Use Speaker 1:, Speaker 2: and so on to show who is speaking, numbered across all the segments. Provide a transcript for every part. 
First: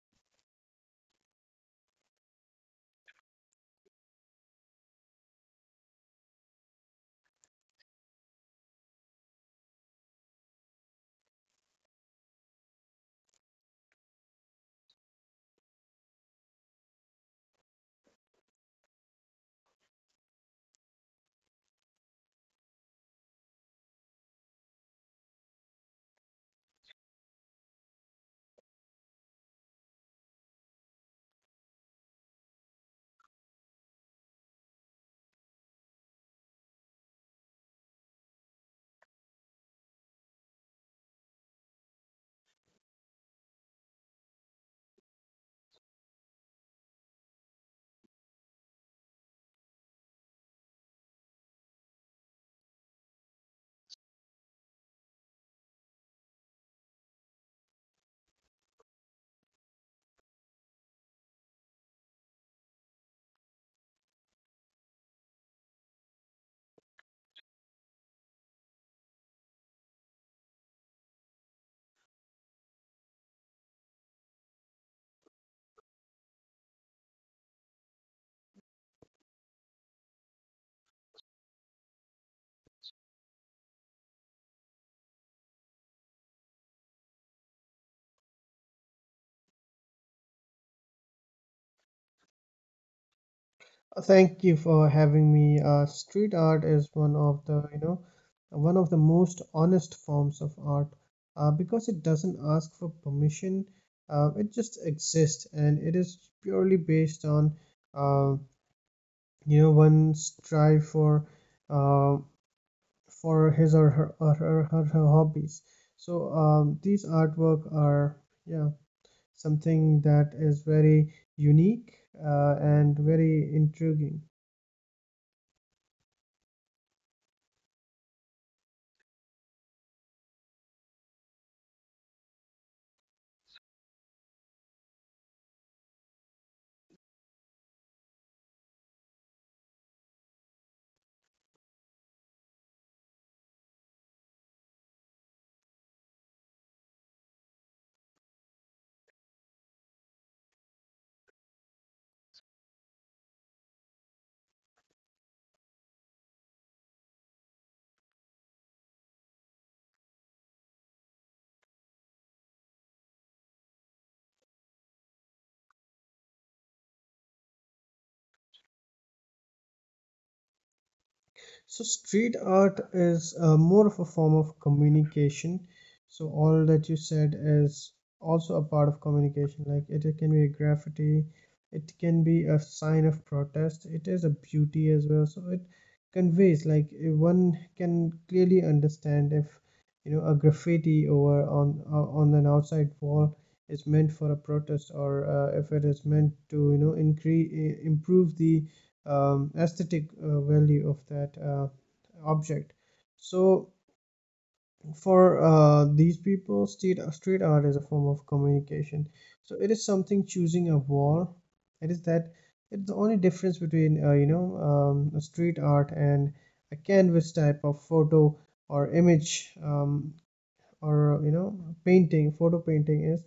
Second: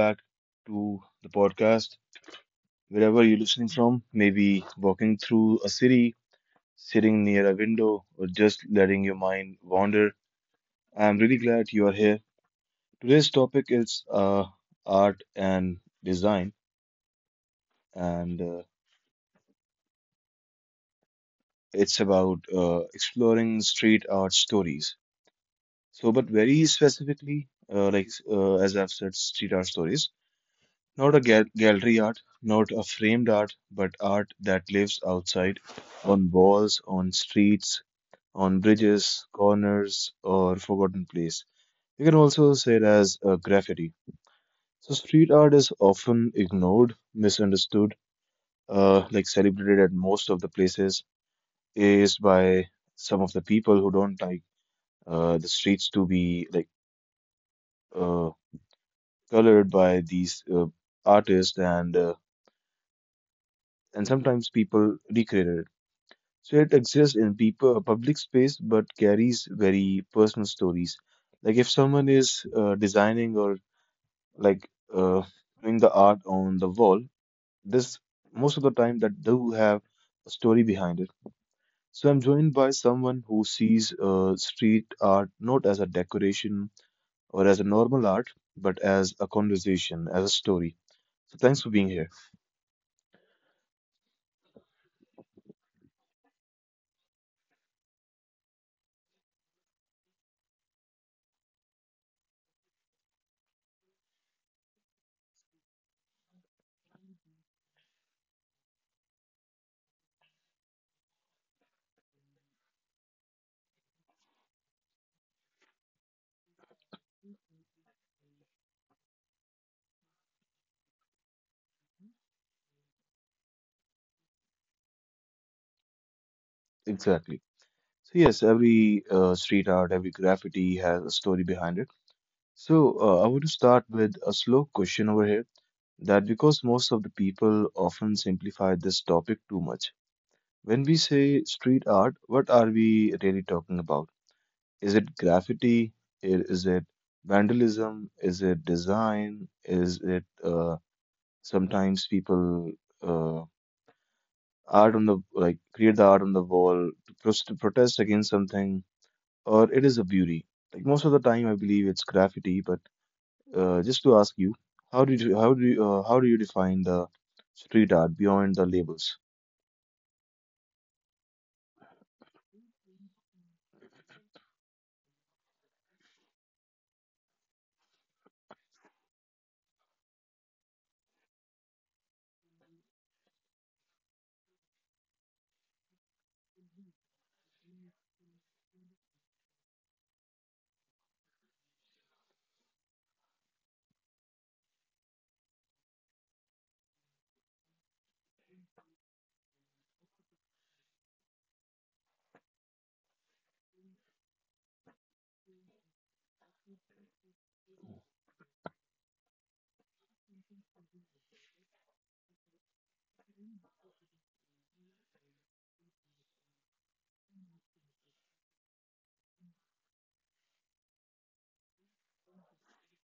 Speaker 1: back to the podcast. Wherever you're listening from, maybe walking through a city, sitting near a window, or just letting your mind wander, I'm really glad you are here. Today's topic is art and design, and it's about exploring street art stories. So, but very specifically, as I've said, street art stories. Not a gallery art, not a framed art, but art that lives outside, on walls, on streets, on bridges, corners, or forgotten place. You can also say it as graffiti. So street art is often ignored, misunderstood, like celebrated at most of the places, is by some of the people who don't like the streets to be like uh, colored by these artists and sometimes people recreate it. So it exists in people, public space, but carries very personal stories. Like if someone is designing or like uh, doing the art on the wall, this most of the time that do have a story behind it. So I'm joined by someone who sees street art not as a decoration or as a normal art, but as a conversation, as a story. So thanks for being here.
Speaker 2: Thank you for having me. Street art is one of the, one of the most honest forms of art because it doesn't ask for permission. It just exists and it is purely based on, uh, one's drive uh, for his or her hobbies. So these artwork are, yeah, something that is very unique and very intriguing.
Speaker 1: Exactly. So yes, every street art, every graffiti has a story behind it. So, I want to start with a slow question over here, that because most of the people often simplify this topic too much. When we say street art, what are we really talking about? Is it graffiti? Is it vandalism? Is it design? Is it sometimes people uh, art on the like create the art on the wall to to protest against something, or it is a beauty? Like most of the time, I believe it's graffiti, but just to ask you, how do you define the street art beyond the labels?
Speaker 2: So street art is more of a form of communication. So all that you said is also a part of communication. Like it can be a graffiti, it can be a sign of protest. It is a beauty as well. So it conveys like one can clearly understand if you know a graffiti over on an outside wall is meant for a protest or if it is meant to you know increase improve the aesthetic value of that object. So for these people, street art is a form of communication. So it is something choosing a wall. It is that It's the only difference between street art and a canvas type of photo or image. Or you know painting Photo painting is,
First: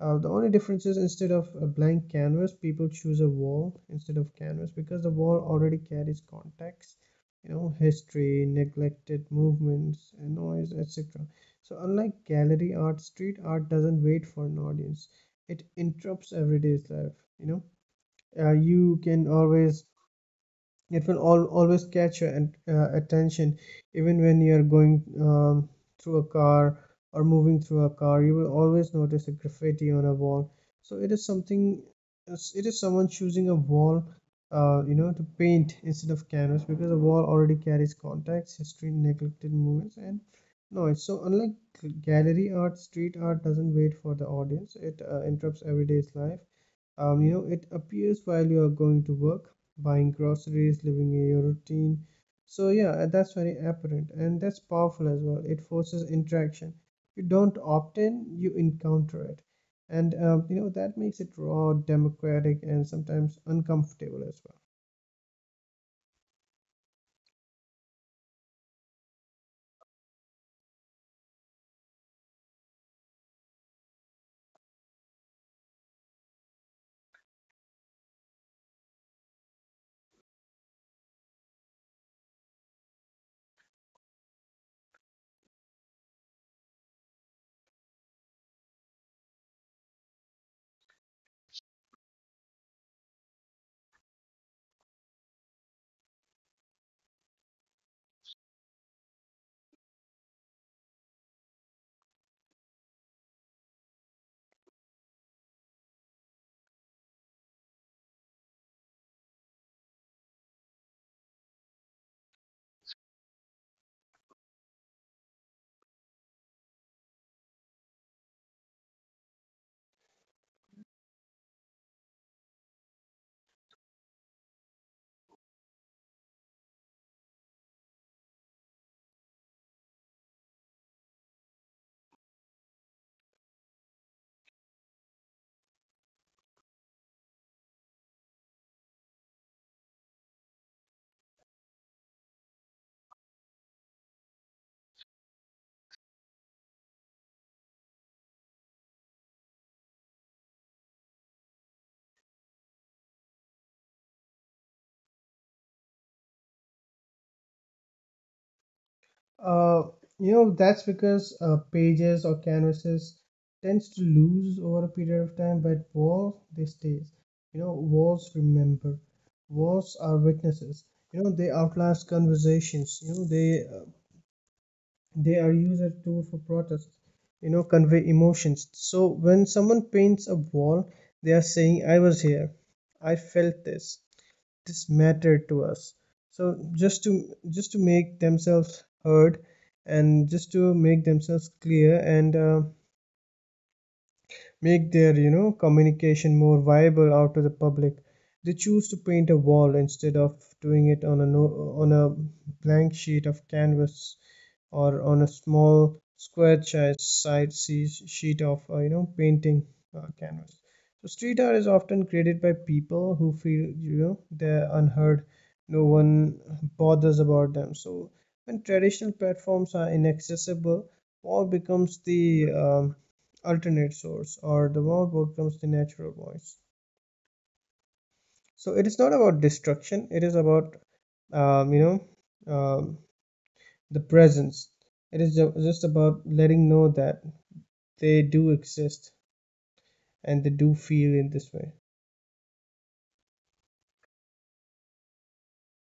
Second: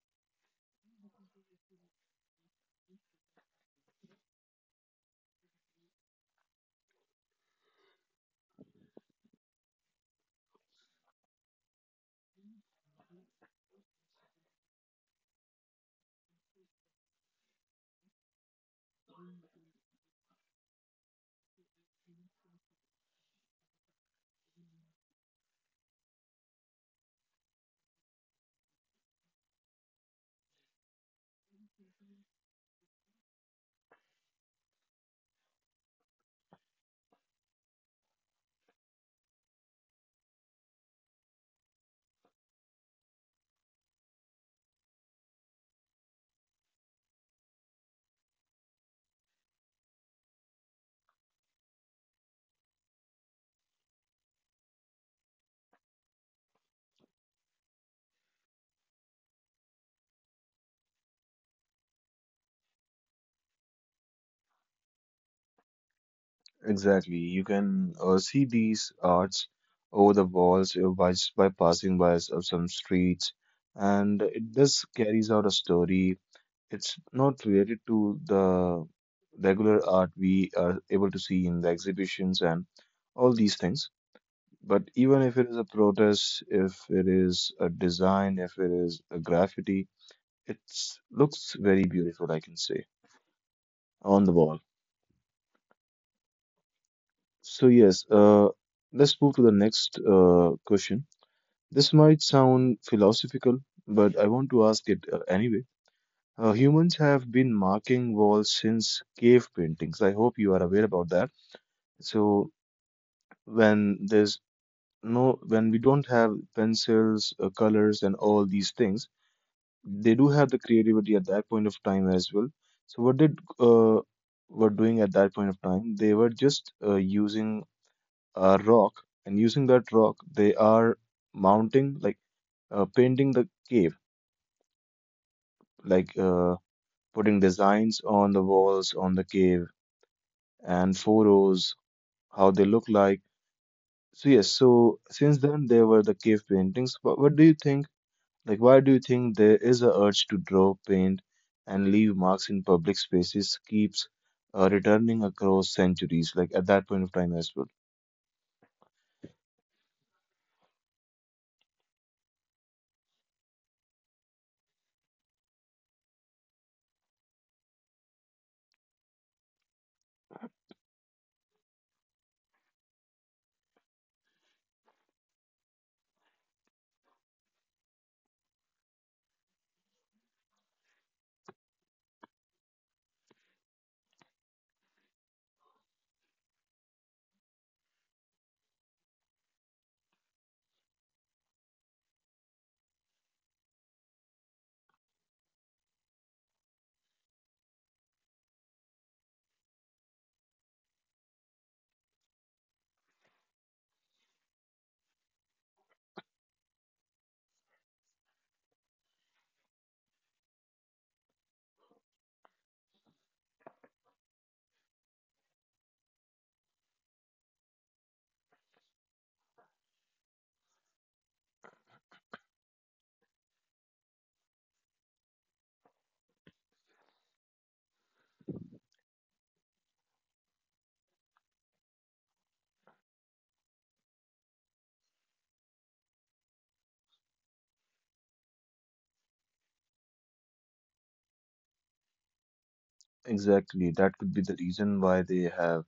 Speaker 2: the only difference is instead of a blank canvas people choose a wall instead of canvas, because the wall already carries context, you know, history, neglected movements, noise, etc. So unlike gallery art, street art doesn't wait for an audience, it interrupts everyday's life, you know. You can always It will al always catch your attention, even when you are going um, through a car or moving through a car. You will always notice a graffiti on a wall. So it is something. It is someone choosing a wall, to paint instead of canvas, because a wall already carries context, history, neglected moments, and noise. So unlike gallery art, street art doesn't wait for the audience. It interrupts everyday's life, you know, it appears while you are going to work, buying groceries, living in your routine. So yeah, that's very apparent and that's powerful as well. It forces interaction. You don't opt in, you encounter it. And you know, that makes it raw, democratic, and sometimes uncomfortable as well.
Speaker 1: Exactly, you can see these arts over the walls by passing by of some streets, and it does carries out a story. It's not related to the regular art we are able to see in the exhibitions and all these things. But even if it is a protest, if it is a design, if it is a graffiti, it looks very beautiful, I can say, on the wall. So yes, let's move to the next question. This might sound philosophical, but I want to ask it anyway. Humans have been marking walls since cave paintings. I hope you are aware about that. So when there's no, when we don't have pencils, colors, and all these things, they do have the creativity at that point of time as well. So what did were doing at that point of time? They were just using a rock, and using that rock, they are mounting like painting the cave, like uh, putting designs on the walls on the cave and photos, how they look like. So yes, so since then there were the cave paintings. What do you think? Like, why do you think there is a urge to draw, paint, and leave marks in public spaces keeps returning across centuries? Like at that point of time as well.
Speaker 2: Uh, that's because pages or canvases tends to lose over a period of time, but walls they stays. You know, walls remember. Walls are witnesses. You know, they outlast conversations. You know, they are used as tool for protest. You know, convey emotions. So when someone paints a wall, they are saying, "I was here. I felt this mattered to us, so just to make themselves heard and just to make themselves clear, and make their, you know, communication more viable out to the public, they choose to paint a wall instead of doing it on a no, on a blank sheet of canvas or on a small square size sheet of painting canvas. So street art is often created by people who feel, you know, they're unheard, no one bothers about them. So when traditional platforms are inaccessible, wall becomes the, um, alternate source, or the more becomes the natural voice. So it is not about destruction, it is about, um, you know um, the presence. It is just about letting know that they do exist and they do feel in this way.
Speaker 1: Exactly, that could be the reason why they have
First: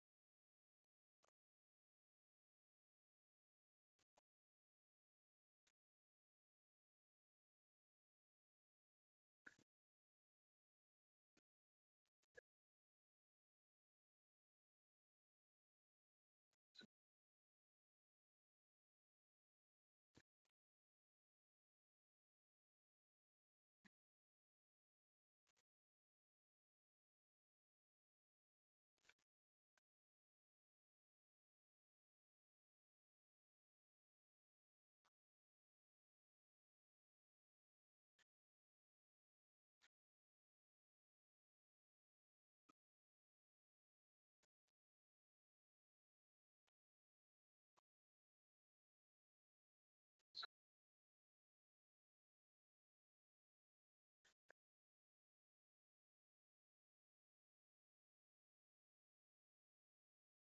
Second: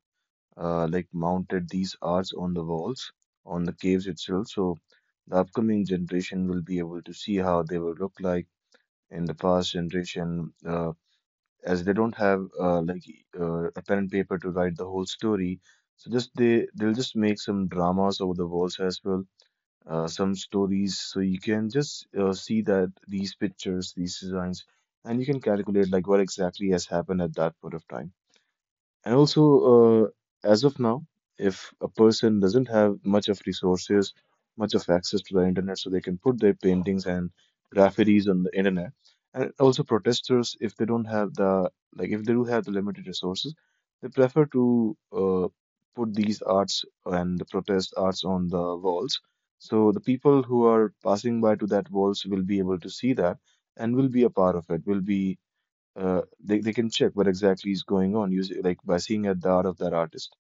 Speaker 1: mounted these arts on the walls, on the caves itself. So the upcoming generation will be able to see how they will look like in the past generation. As they don't have a pen and paper to write the whole story, so just they they'll just make some dramas over the walls as well, some stories, so you can just see that these pictures, these designs, and you can calculate like what exactly has happened at that point of time. And also, as of now, if a person doesn't have much of resources, much of access to the internet, so they can put their paintings and graffitis on the internet, and also protesters, if they don't have the like, if they do have the limited resources, they prefer to put these arts and the protest arts on the walls. So the people who are passing by to that walls will be able to see that and will be a part of it, will be they can check what exactly is going on using like by seeing at the art of that artist.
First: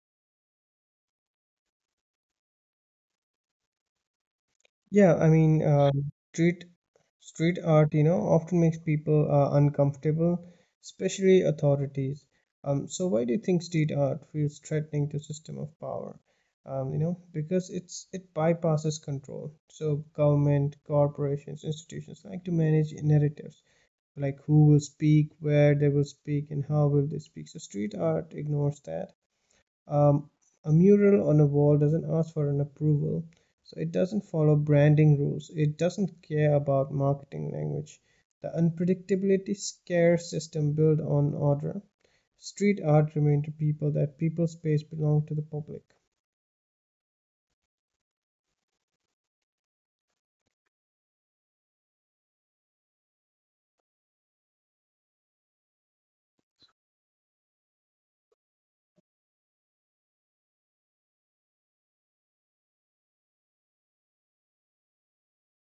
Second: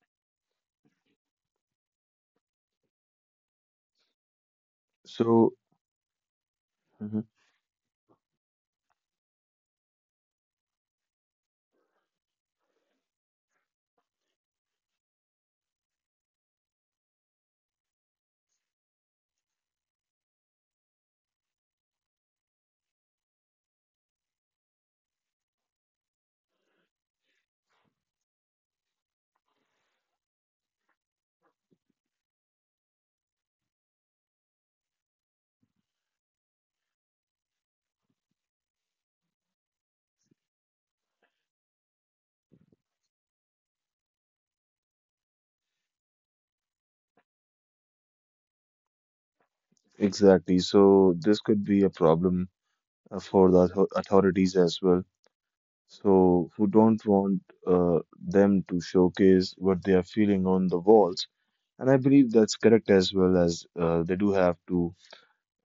Speaker 2: Yeah, I
Speaker 1: So
Speaker 2: mean, street
Speaker 1: Mhm.
Speaker 2: street art, you know, often makes people uncomfortable, especially authorities. So why do you think street art feels threatening to system of power? You know, because it bypasses control. So government, corporations, institutions like to manage narratives, like who will speak, where they will speak, and how will they speak. So street art ignores that. um, a mural on a wall doesn't ask for an approval, so it doesn't follow branding rules. It doesn't care about marketing language. The unpredictability scares system built on order. Street art remained to people that people space belonged to the public
Speaker 1: Exactly, so this could be a problem for the authorities as well. So who don't want them to showcase what they are feeling on the walls, and I believe that's correct as well, as they do have to,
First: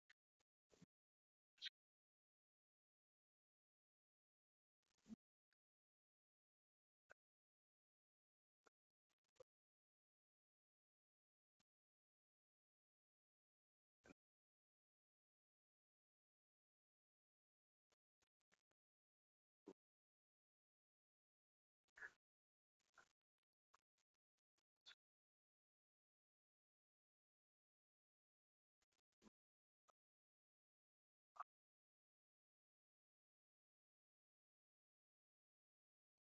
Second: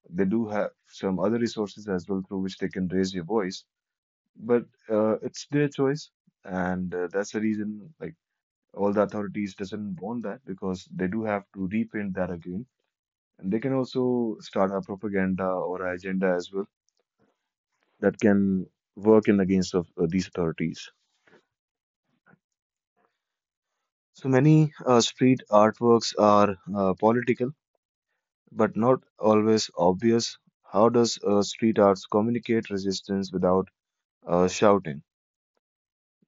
Speaker 1: they do have some other resources as well through which they can raise your voice, but it's their choice, and that's the reason like, all the authorities doesn't want that because they do have to repaint that again, and they can also start a propaganda or a agenda as well that can work in against of these authorities. So many street artworks are political but not always obvious. How does street arts communicate resistance without shouting,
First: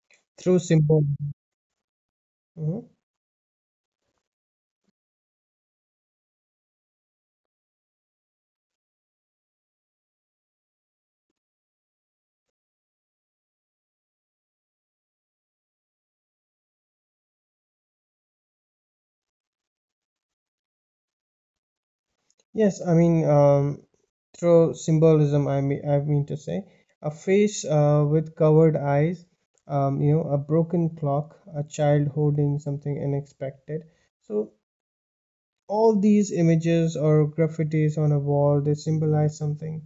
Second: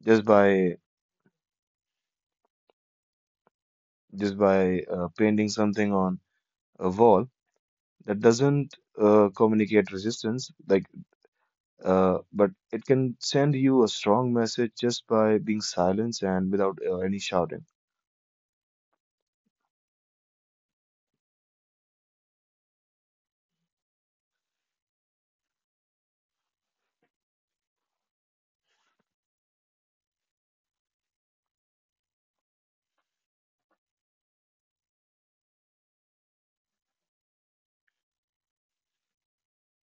Speaker 1: just
Speaker 2: through
Speaker 1: by
Speaker 2: symbol. Mhm.
Speaker 1: painting something on a wall that doesn't communicate resistance like. But it can send you a strong message just by being silent and without any shouting.
Speaker 2: Yes, I mean, through symbolism. I mean to say a face with covered eyes. You know, a broken clock, a child holding something unexpected. So all these images or graffitis on a wall they symbolize something.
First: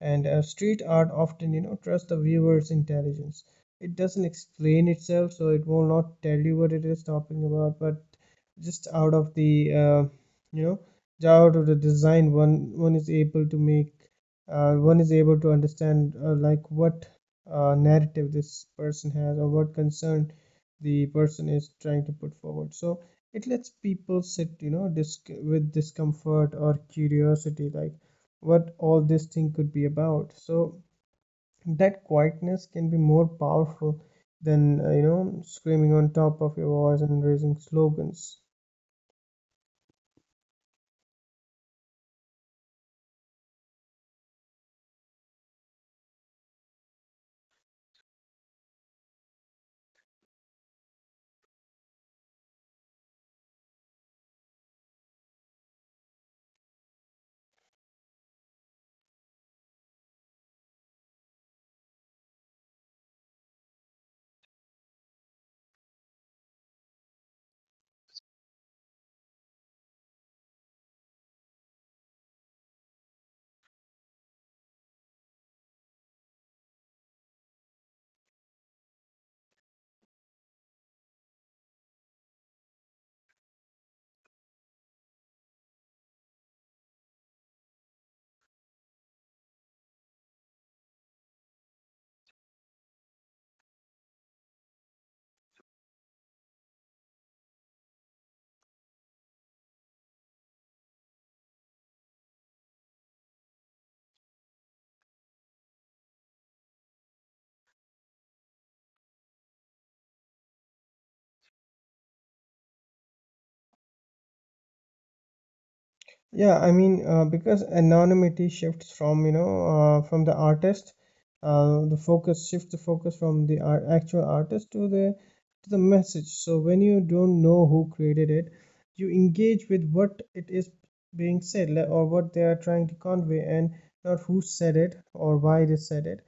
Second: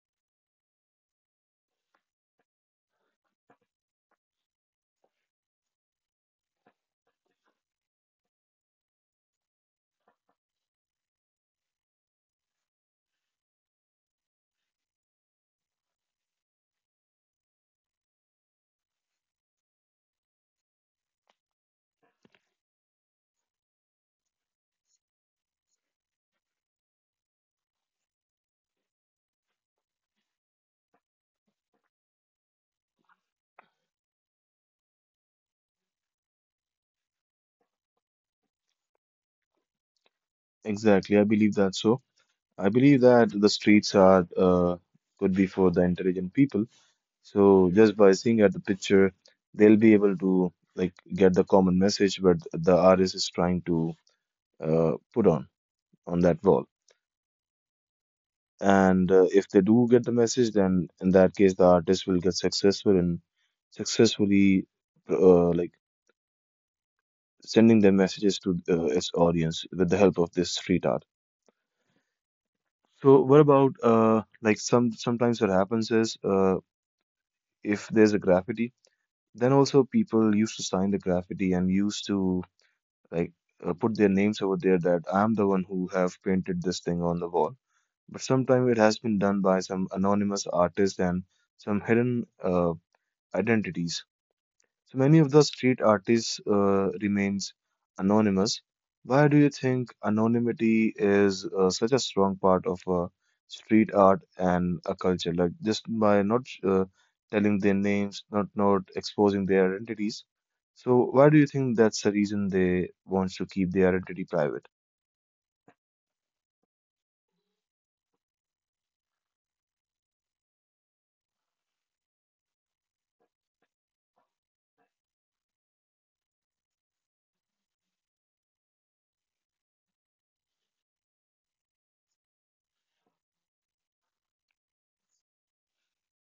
Speaker 2: And street art often, you know, trusts the viewer's intelligence, it doesn't explain itself, so it will not tell you what it is talking about, but just out of the, you know out of the design, one is able to make one is able to understand, like what narrative this person has or what concern the person is trying to put forward. So it lets people sit, you know, with discomfort or curiosity, like what all this thing could be about. So that quietness can be more powerful than, screaming on top of your voice and raising slogans.
Speaker 1: Exactly, I believe that so. I believe that the streets are could be for the intelligent people. So just by seeing at the picture, they'll be able to like get the common message but the artist is trying to put on that wall. And if they do get the message, then in that case, the artist will get successful in successfully uh, like sending their messages to its audience with the help of this street art. So what about sometimes what happens is, if there's a graffiti, then also people used to sign the graffiti and used to like put their names over there that I'm the one who have painted this thing on the wall. But sometimes it has been done by some anonymous artist and some hidden identities. So many of the street artists remains anonymous. Why do you think anonymity is such a strong part of street art and a culture? Like just by not telling their names, not exposing their identities. So why do you think that's the reason they want to keep their identity private?
Speaker 2: Yeah, I mean, because anonymity shifts from, from the artist, the focus from actual artist to the message. So when you don't know who created it, you engage with what it is being or what they are trying to convey, and not who said it or why they said it.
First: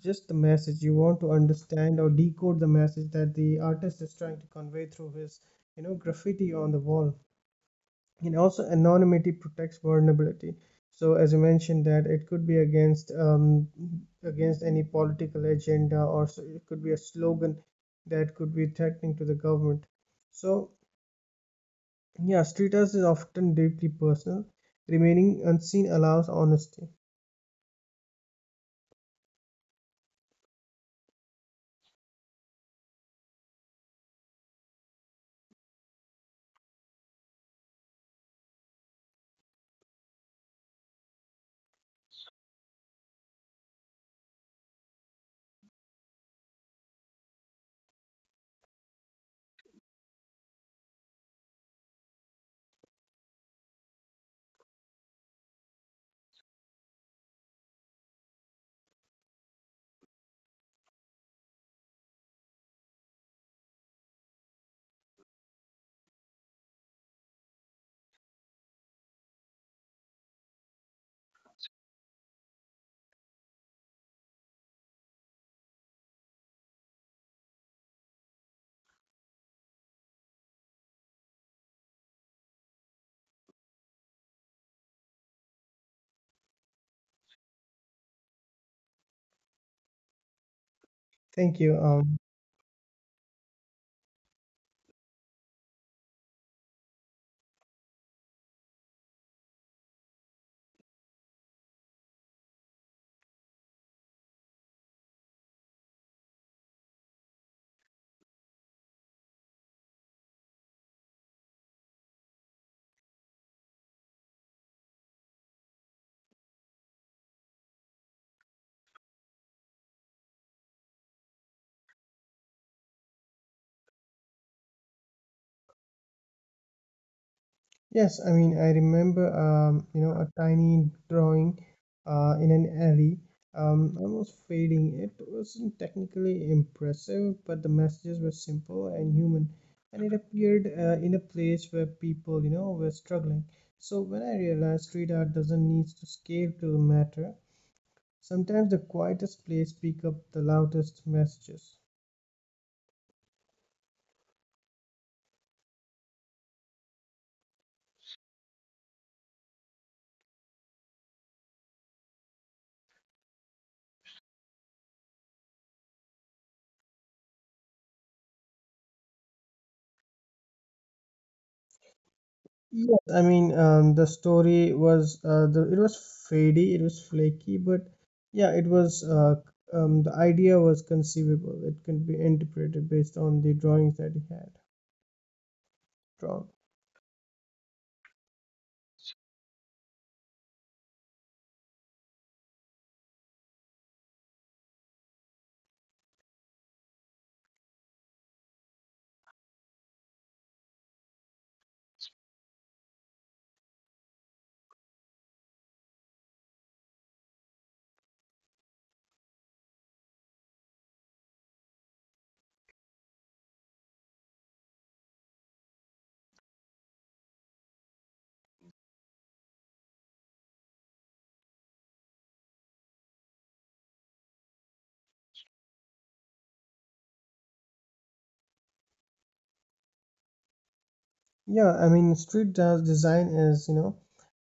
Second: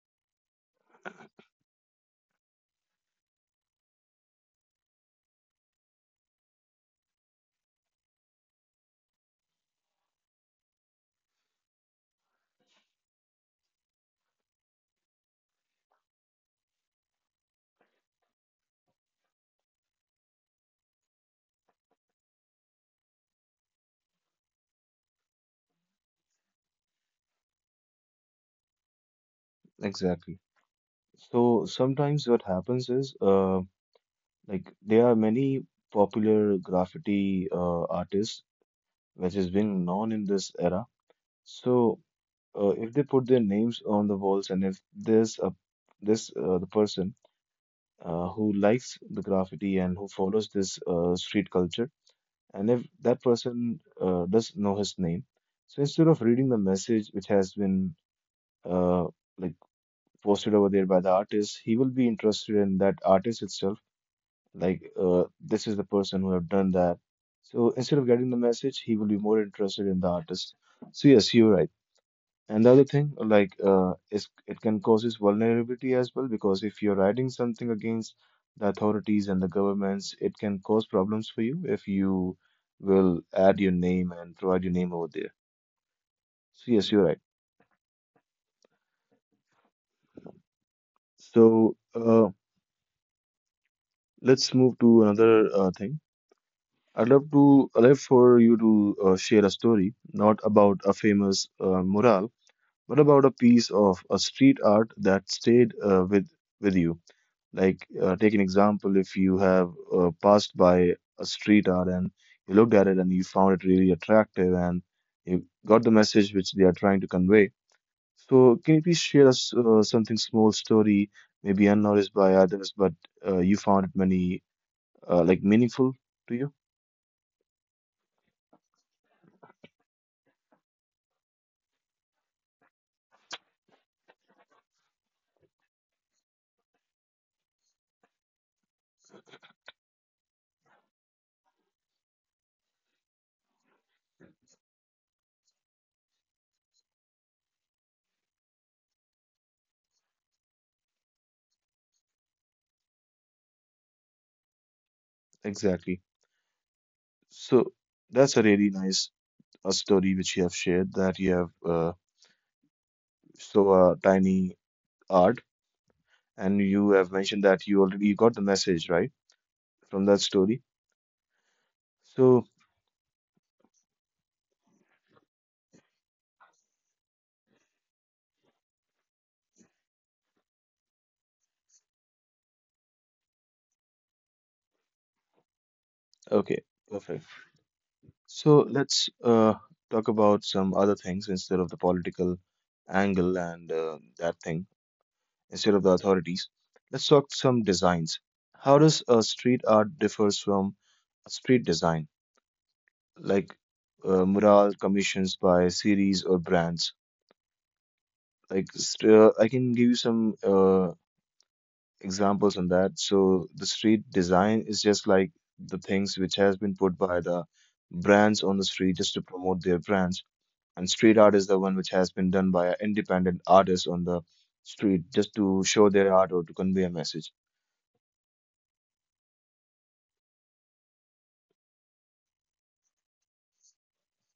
Speaker 2: Just the message. You want to understand or decode the message that the artist is trying to convey through his, you know, graffiti on the wall. And also anonymity protects vulnerability. So as you mentioned, that it could be against, against any political agenda, or s it could be a slogan that could be threatening to the government. So yeah, street art is often deeply personal, remaining unseen allows honesty.
Speaker 1: Exactly. So sometimes what happens is, like there are many popular graffiti artists, which is being known in this era. So if they put their names on the walls, and if there's a this the person who likes the graffiti and who follows this street culture, and if that person does know his name, so instead of reading the message which has been uh, like posted over there by the artist, he will be interested in that artist itself. Like this is the person who have done that. So instead of getting the message, he will be more interested in the artist. So yes, you're right. And the other thing, like, is it can causes vulnerability as well, because if you're writing something against the authorities and the governments, it can cause problems for you if you will add your name and provide your name over there. So yes, you're right.
Speaker 2: Thank you.
Speaker 1: So let's move to another thing. I'd love for you to share a story, not about a famous mural, but about a piece of a street art that stayed with you. Like, take an example if you have passed by a street art and you looked at it and you found it really attractive, and you got the message which they are trying to convey. So, can you please share us something small story, maybe unnoticed by others, but you found it many meaningful to you?
Speaker 2: Yes, I mean, I remember, a tiny drawing in an alley, almost fading. It wasn't technically impressive, but the messages were simple and human, and it appeared in a place where people, you know, were struggling. So when I realized street art doesn't need to scale to matter, sometimes the quietest place pick up the loudest messages.
Speaker 1: Exactly. So, that's a really nice a story which you have shared that you have so tiny art, and you have mentioned that you already got the message right from that story. So,
Speaker 2: Yes, I mean, the story was, the it was fadey, it was flaky, but yeah, it was, the idea was conceivable. It can be interpreted based on the drawings that he had drawn.
Speaker 1: okay, perfect. So let's talk about some other things instead of the political angle and that thing, instead of the authorities. Let's talk some designs. How does street art differs from a street design, like mural commissions by series or brands? Like, I can give you some examples on that. So the street design is just like the things which has been put by the brands on the street just to promote their brands. And street art is the one which has been done by an independent artist on the street just to show their art or to convey a message.
Speaker 2: Yeah, I mean, design is, you know,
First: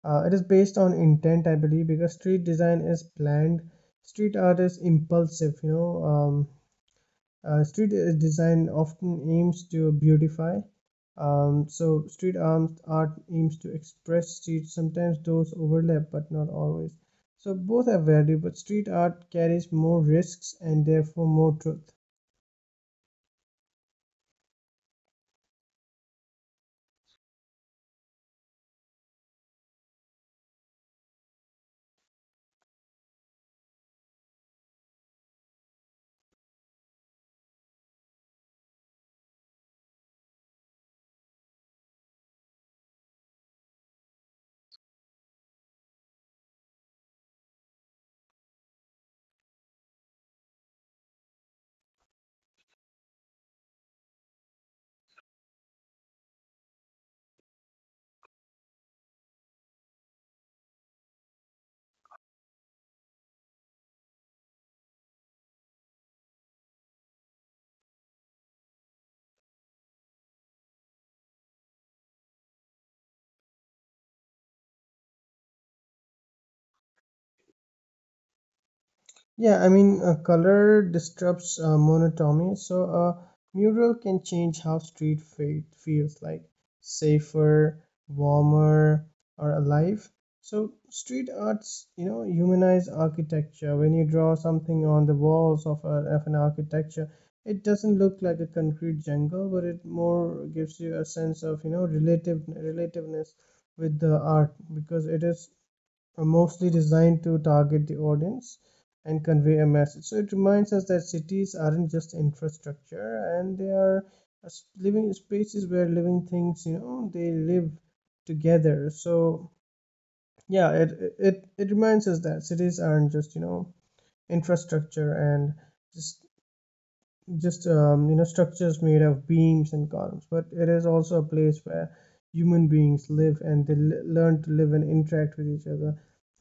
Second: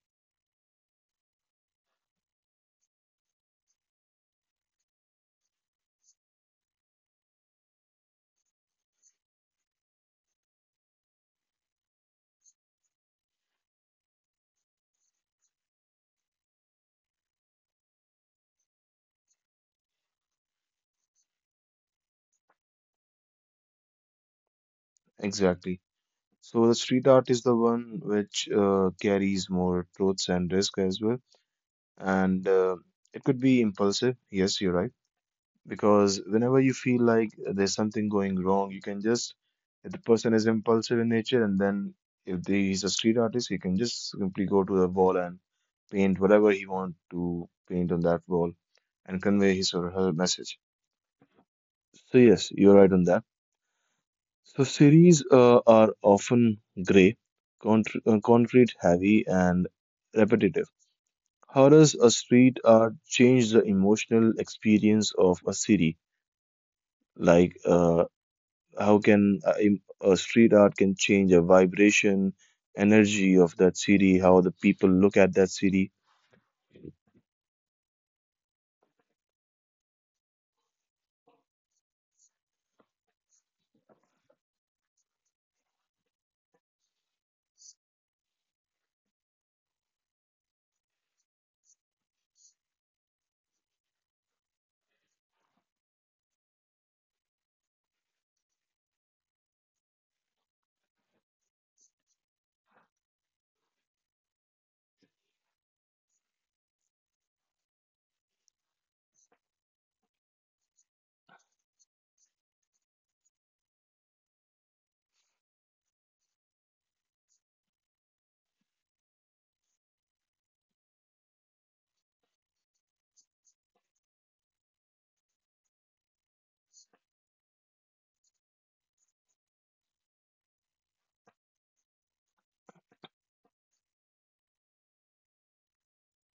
Speaker 2: it is based on intent, I believe, because street design is planned. Street art is impulsive, you know. Street design often aims to beautify. So street arms art aims to express streets. Sometimes those overlap, but not always. So both have value, but street art carries more risks and therefore more truth.
Speaker 1: Exactly. So the street art is the one which carries more truths and risk as well. And It could be impulsive. Yes, you're right. Because whenever you feel like there's something going wrong, you can just, if the person is impulsive in nature, and then if they, he's a street artist, he can just simply go to the wall and paint whatever he want to paint on that wall and convey his or her message. So yes, you're right on that. So series are often gray, contr concrete heavy, and repetitive. How does a street art change the emotional experience of a city? Like uh, how can a street art can change a vibration energy of that city, how the people look at that city?
Speaker 2: Yeah, I mean, color disrupts monotony, so a mural can change how street feels, like safer, warmer, or alive. So, street arts, you know, humanize architecture. When you draw something on the walls of, of an architecture, it doesn't look like a concrete jungle, but it more gives you a sense of, you know, relativeness with the art, because it is are mostly designed to target the audience and convey a message. So it reminds us that cities aren't just infrastructure, and they are living spaces where living things, you know, they live together. So yeah, it reminds us that cities aren't just, you know, infrastructure and just just, you know, structures made of beams and columns, but it is also a place where human beings live, and they learn to live and interact with each other.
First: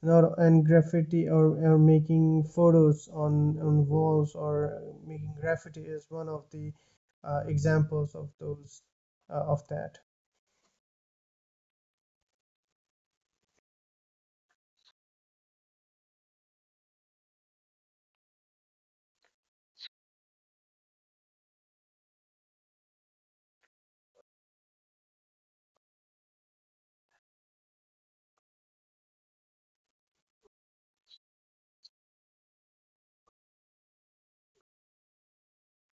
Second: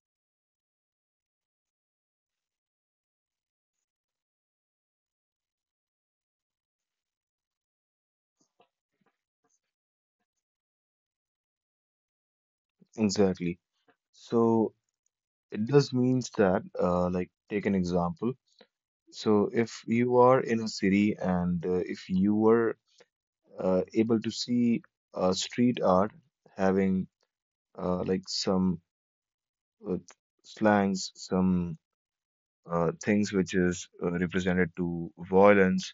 Speaker 2: Not and graffiti, or making photos on walls, or making graffiti is one of the examples of those, of that.
Speaker 1: Exactly. So it does means that like take an example, so if you are in a city and if you were able to see street art having like some uh, slangs, some things which is represented to violence,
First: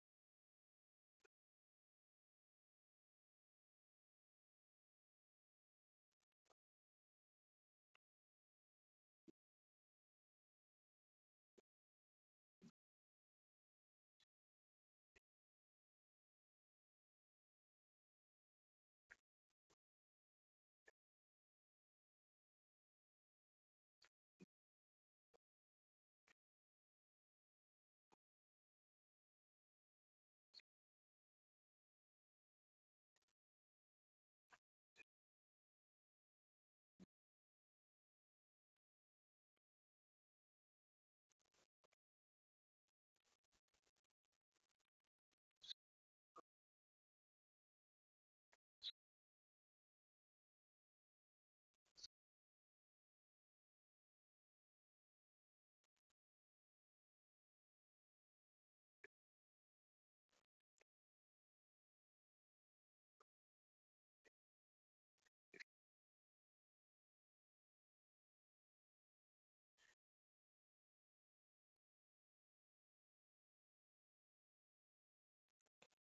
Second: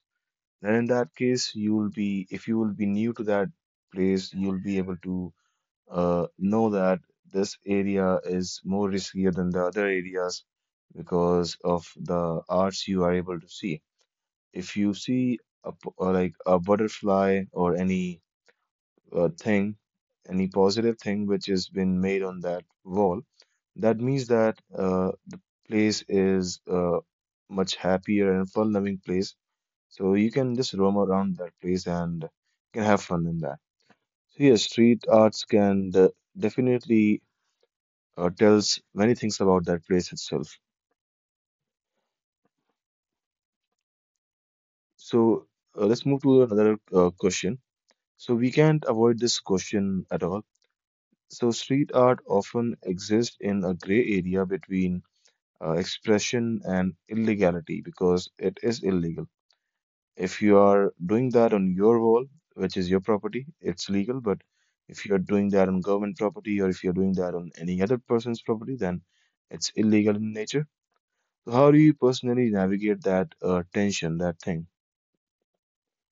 Speaker 1: then in that case you will be, if you will be new to that place, you'll be able to know that this area is more riskier than the other areas because of the arts you are able to see. If you see like a butterfly or any thing, any positive thing which has been made on that wall, that means that the place is much happier and fun loving place, so you can just roam around that place and can have fun in that. So yes, street arts can definitely tells many things about that place itself. So let's move to another question. So we can't avoid this question at all. So street art often exists in a gray area between expression and illegality, because it is illegal. If you are doing that on your wall, which is your property, it's legal. But if you're doing that on government property, or if you're doing that on any other person's property, then it's illegal in nature. So how do you personally navigate that tension, that thing?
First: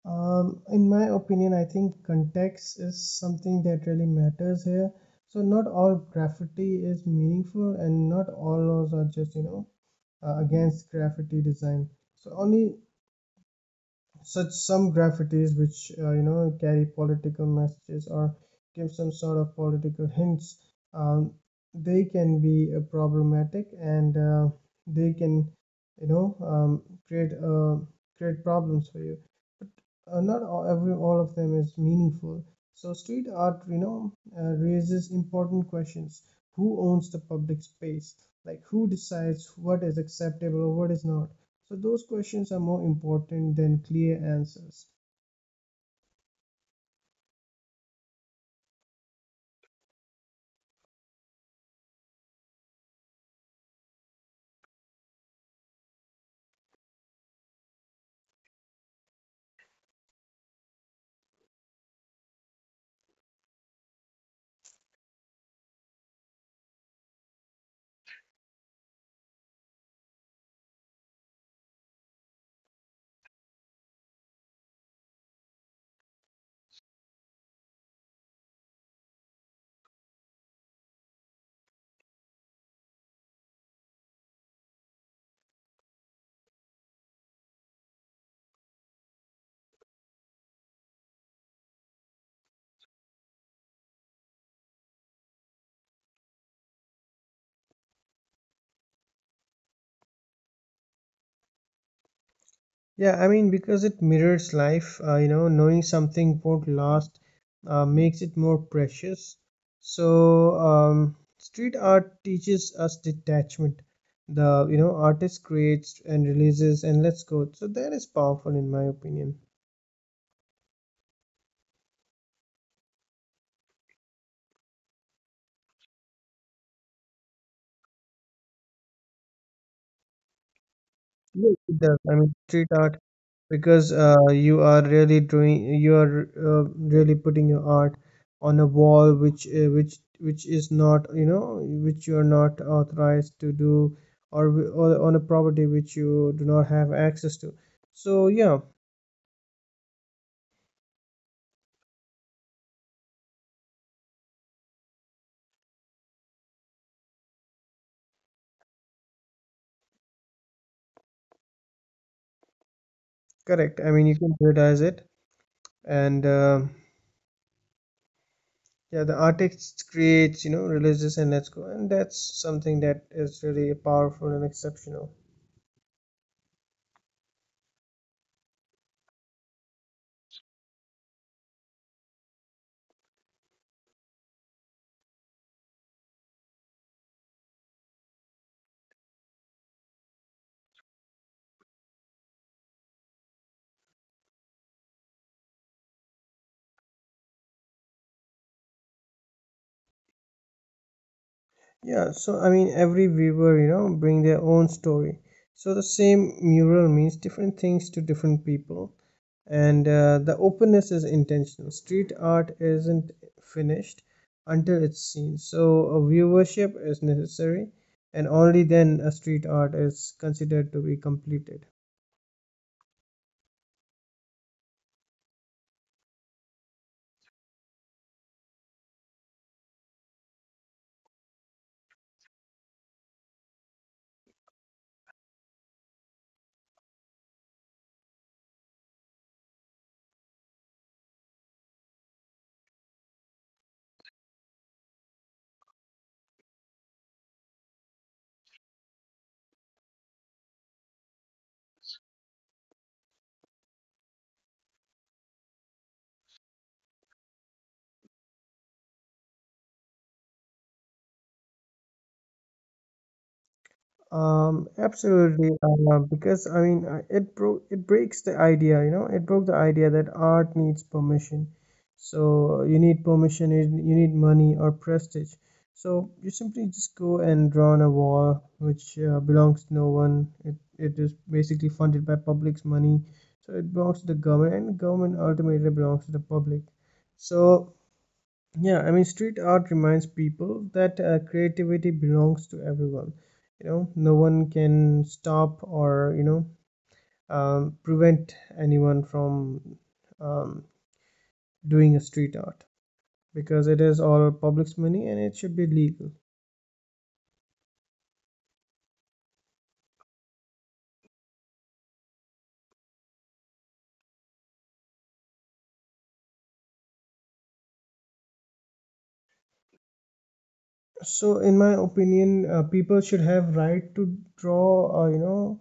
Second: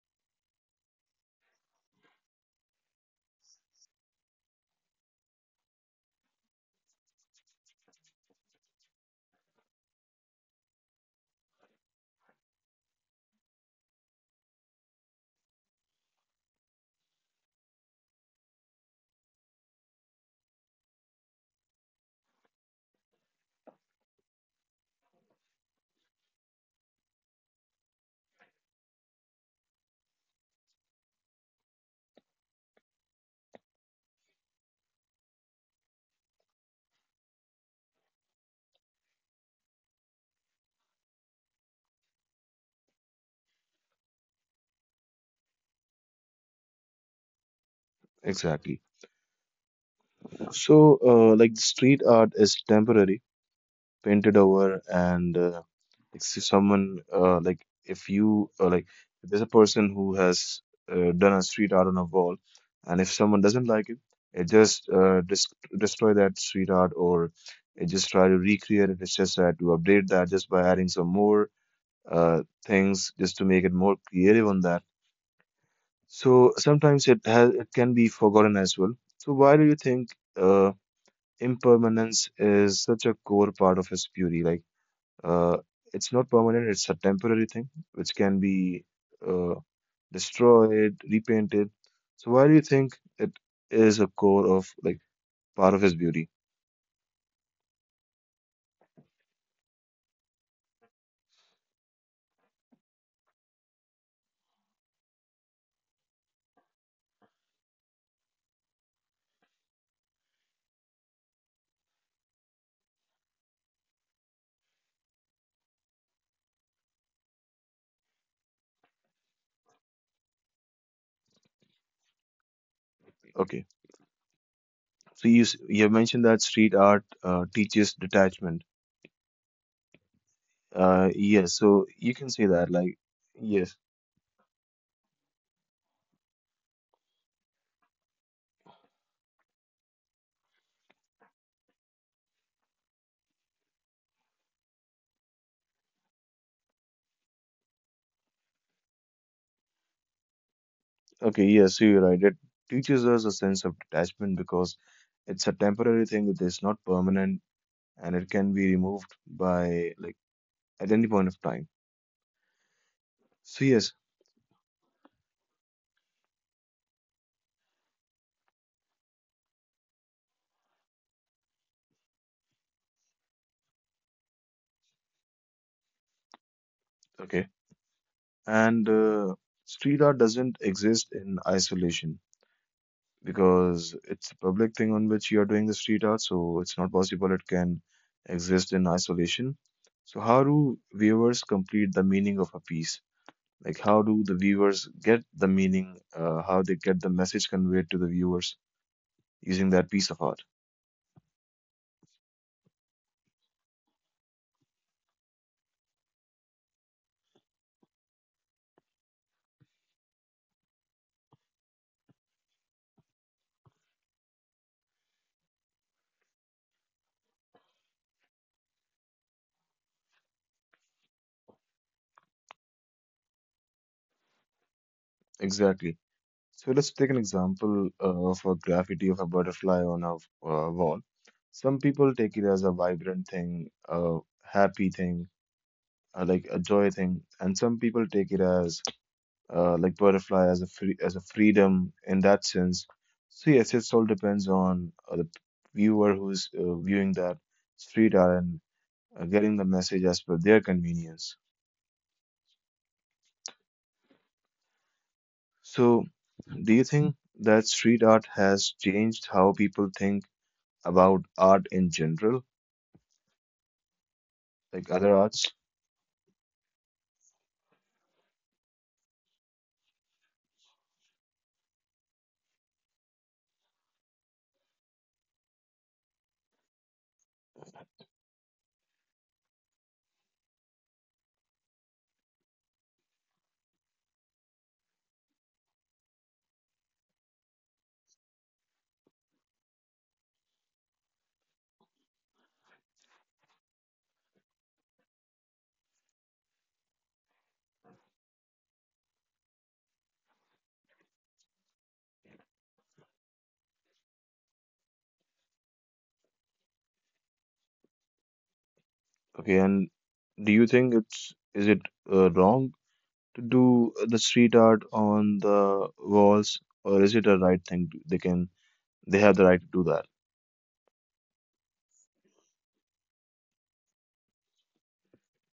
Speaker 2: In my opinion, I think context is something that really matters here. So not all graffiti is meaningful, and not all laws are just, you know, against graffiti design. So only such some graffitis which, you know, carry political messages or give some sort of political hints, um, they can be problematic, and they can you know create create problems for you. Not all, every all of them is meaningful. So street art, you know, raises important questions. Who owns the public space? Like who decides what is acceptable or what is not? So those questions are more important than clear answers.
Speaker 1: Exactly. So, like the street art is temporary, painted over, and like see someone like if you like if there's a person who has done a street art on a wall, and if someone doesn't like it just destroy that street art, or it just try to recreate it. It's just try to update that just by adding some more things just to make it more creative on that. So sometimes it has it can be forgotten as well. So why do you think uh, impermanence is such a core part of his beauty? Uh, it's not permanent, it's a temporary thing which can be uh, destroyed, repainted. So why do you think it is a core of, like, part of his beauty?
Speaker 2: Yeah, I mean, because it mirrors life, you know, knowing something won't last makes it more precious. So, street art teaches us detachment. The, you know, artist creates and releases and lets go. So that is powerful in my opinion.
Speaker 1: Okay. So you you have mentioned that street art teaches detachment.
Speaker 2: Yes,
Speaker 1: Yes,
Speaker 2: it
Speaker 1: so
Speaker 2: does. I
Speaker 1: you
Speaker 2: mean,
Speaker 1: can say
Speaker 2: street
Speaker 1: that
Speaker 2: art,
Speaker 1: like yes.
Speaker 2: because you are really doing, you are really putting your art on a wall, which is not, you know, which you are not authorized to do, or, or on a property which you do not have access to. So yeah,
Speaker 1: Okay, yes, so you're right. It teaches us a sense of detachment because it's a temporary thing that is not permanent, and it can be removed by, like, at any point of time. So
Speaker 2: correct. I
Speaker 1: yes,
Speaker 2: mean, you can prioritize it, and yeah, the artist creates, you know, religious and let's go, and that's something that is really powerful and exceptional.
Speaker 1: okay. And Street art doesn't exist in isolation, because it's a public thing on which you are doing the street art, so it's not possible it can exist in isolation. So, how do viewers complete the meaning of a piece? Like, how do the viewers get the meaning, how they get the message conveyed to the viewers using that piece of art?
Speaker 2: Yeah, so I mean, every viewer, you know, bring their own story. So the same mural means different things to different people, and the openness is intentional. Street art isn't finished until it's seen, so a viewership is necessary, and only then a street art is considered to be completed.
Speaker 1: Exactly. So let's take an example of a graffiti of a butterfly on a wall. Some people take it as a vibrant thing, a happy thing, like a joy thing, and some people take it as like butterfly as a free, as a freedom in that sense. So yes, it all depends on the viewer who's viewing that street art and getting the message as per their convenience. So, do you think that street art has changed how people think about art in general, like other
Speaker 2: Absolutely.
Speaker 1: arts?
Speaker 2: Because I mean, it breaks the idea, you know, it broke the idea that art needs permission. So you need permission, you need money or prestige. So you simply just go and draw on a wall which belongs to no one. It is basically funded by public's money, so it belongs to the government, and the government ultimately belongs to the public. So yeah, I mean, street art reminds people that creativity belongs to everyone. You know, no one can stop or, you know, prevent anyone from um, doing a street art because it is all public's money and it should be legal.
Speaker 1: Okay, and do you think it's, is it wrong to do the street art on the walls, or is it a right thing? They can, they have the right to do that.
Speaker 2: So in my opinion, people should have right to draw, uh, you know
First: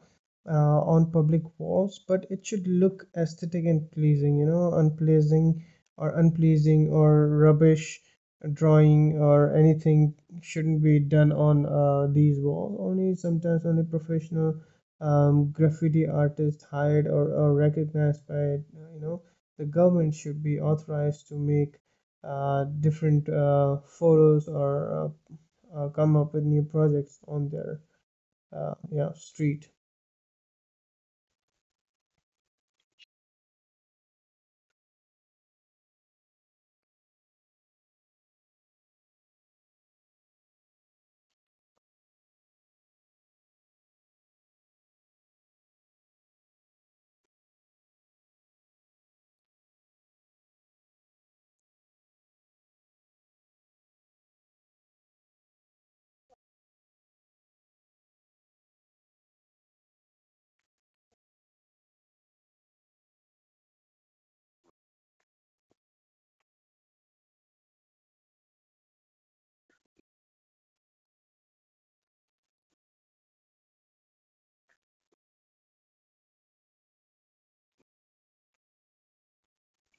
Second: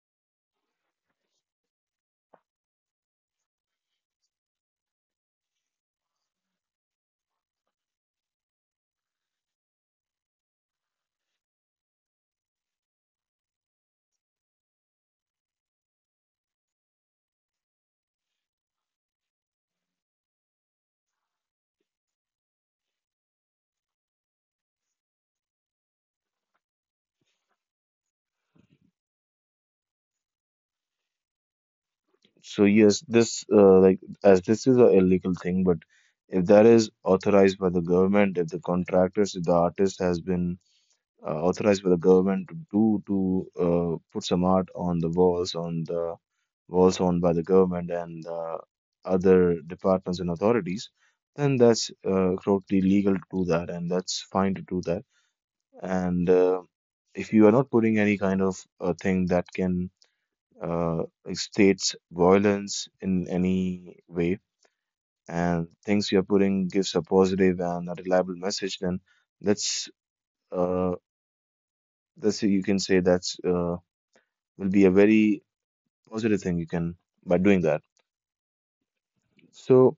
Speaker 2: uh, on public walls, but it should look aesthetic and pleasing, you know, unpleasing or rubbish drawing or anything shouldn't be done on these walls. Only sometimes only professional, graffiti artists hired or, recognized by, the government, should be authorized to make different photos or uh, come up with new projects on their, yeah, street.
Speaker 1: So yes, this like, as this is a illegal thing, but if that is authorized by the government, if the contractors, if the artist has been authorized by the government to put some art on the walls, on the walls owned by the government and other departments and authorities, then that's totally legal to do that, and that's fine to do that. And If you are not putting any kind of thing that can like states violence in any way, and things you're putting gives a positive and a reliable message, then that's uh, that's, you can say that's will be a very positive thing you can by doing that. So,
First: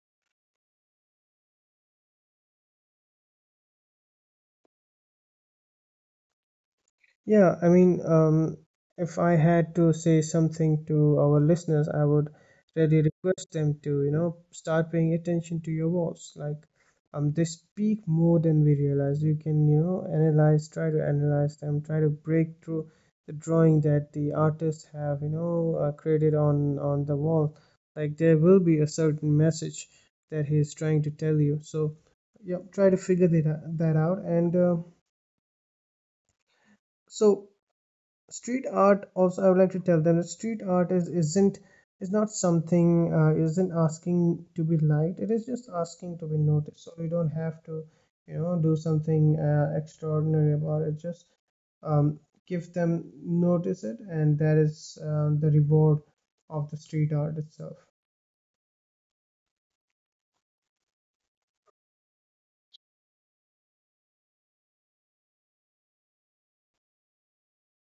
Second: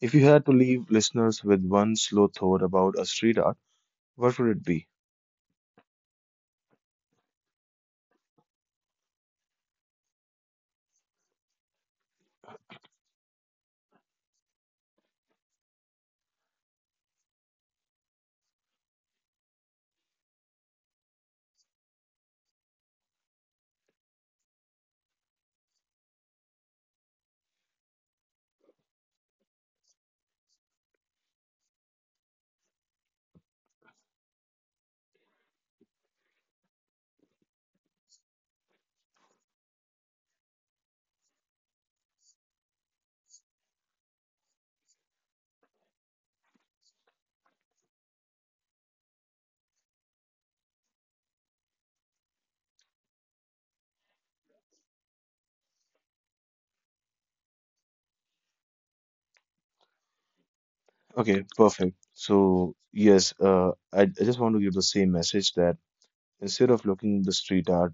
Speaker 1: if you had to leave listeners with one slow thought about a street art, what would it be?
Speaker 2: Yeah, I mean, if I had to say something to our listeners, I would really request them to, you know, start paying attention to your words. Like, they speak more than we realize. You can, you know, try to analyze them, try to break through the drawing that the artists have, you know, created on the wall. Like, there will be a certain message that he is trying to tell you. So, yeah, try to figure that out. And so street art also, I would like to tell them that street art is not something, isn't asking to be liked, it is just asking to be noticed. So you don't have to, you know, do something extraordinary about it, just um, give them notice it, and that is, the reward of the street art itself.
Speaker 1: Okay, perfect. So, yes, I just want to give the same message, that instead of looking the street art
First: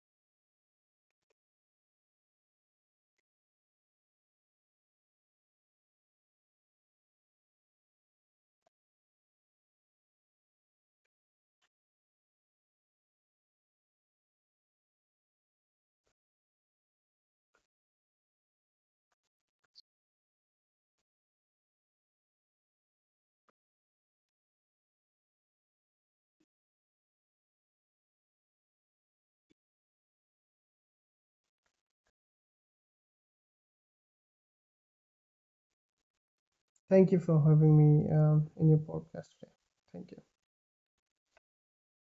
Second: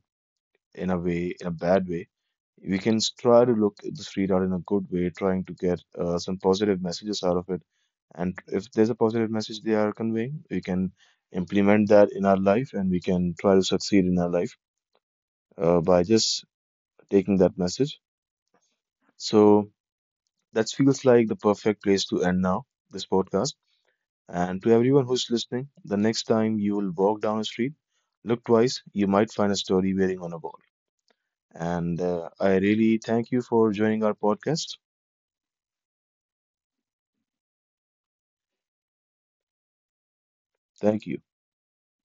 Speaker 1: in a way, in a bad way, we can try to look at the street art in a good way, trying to get some positive messages out of it. And if there's a positive message they are conveying, we can implement that in our life, and we can try to succeed in our life. By just taking that message. So that feels like the perfect place to end now this podcast. And to everyone who's listening, the next time you will walk down a street, look twice. You might find a story waiting on a wall. And I really thank you for joining our podcast.
Speaker 2: Thank you for having me, in your podcast today. Thank you.
Speaker 1: Thank you.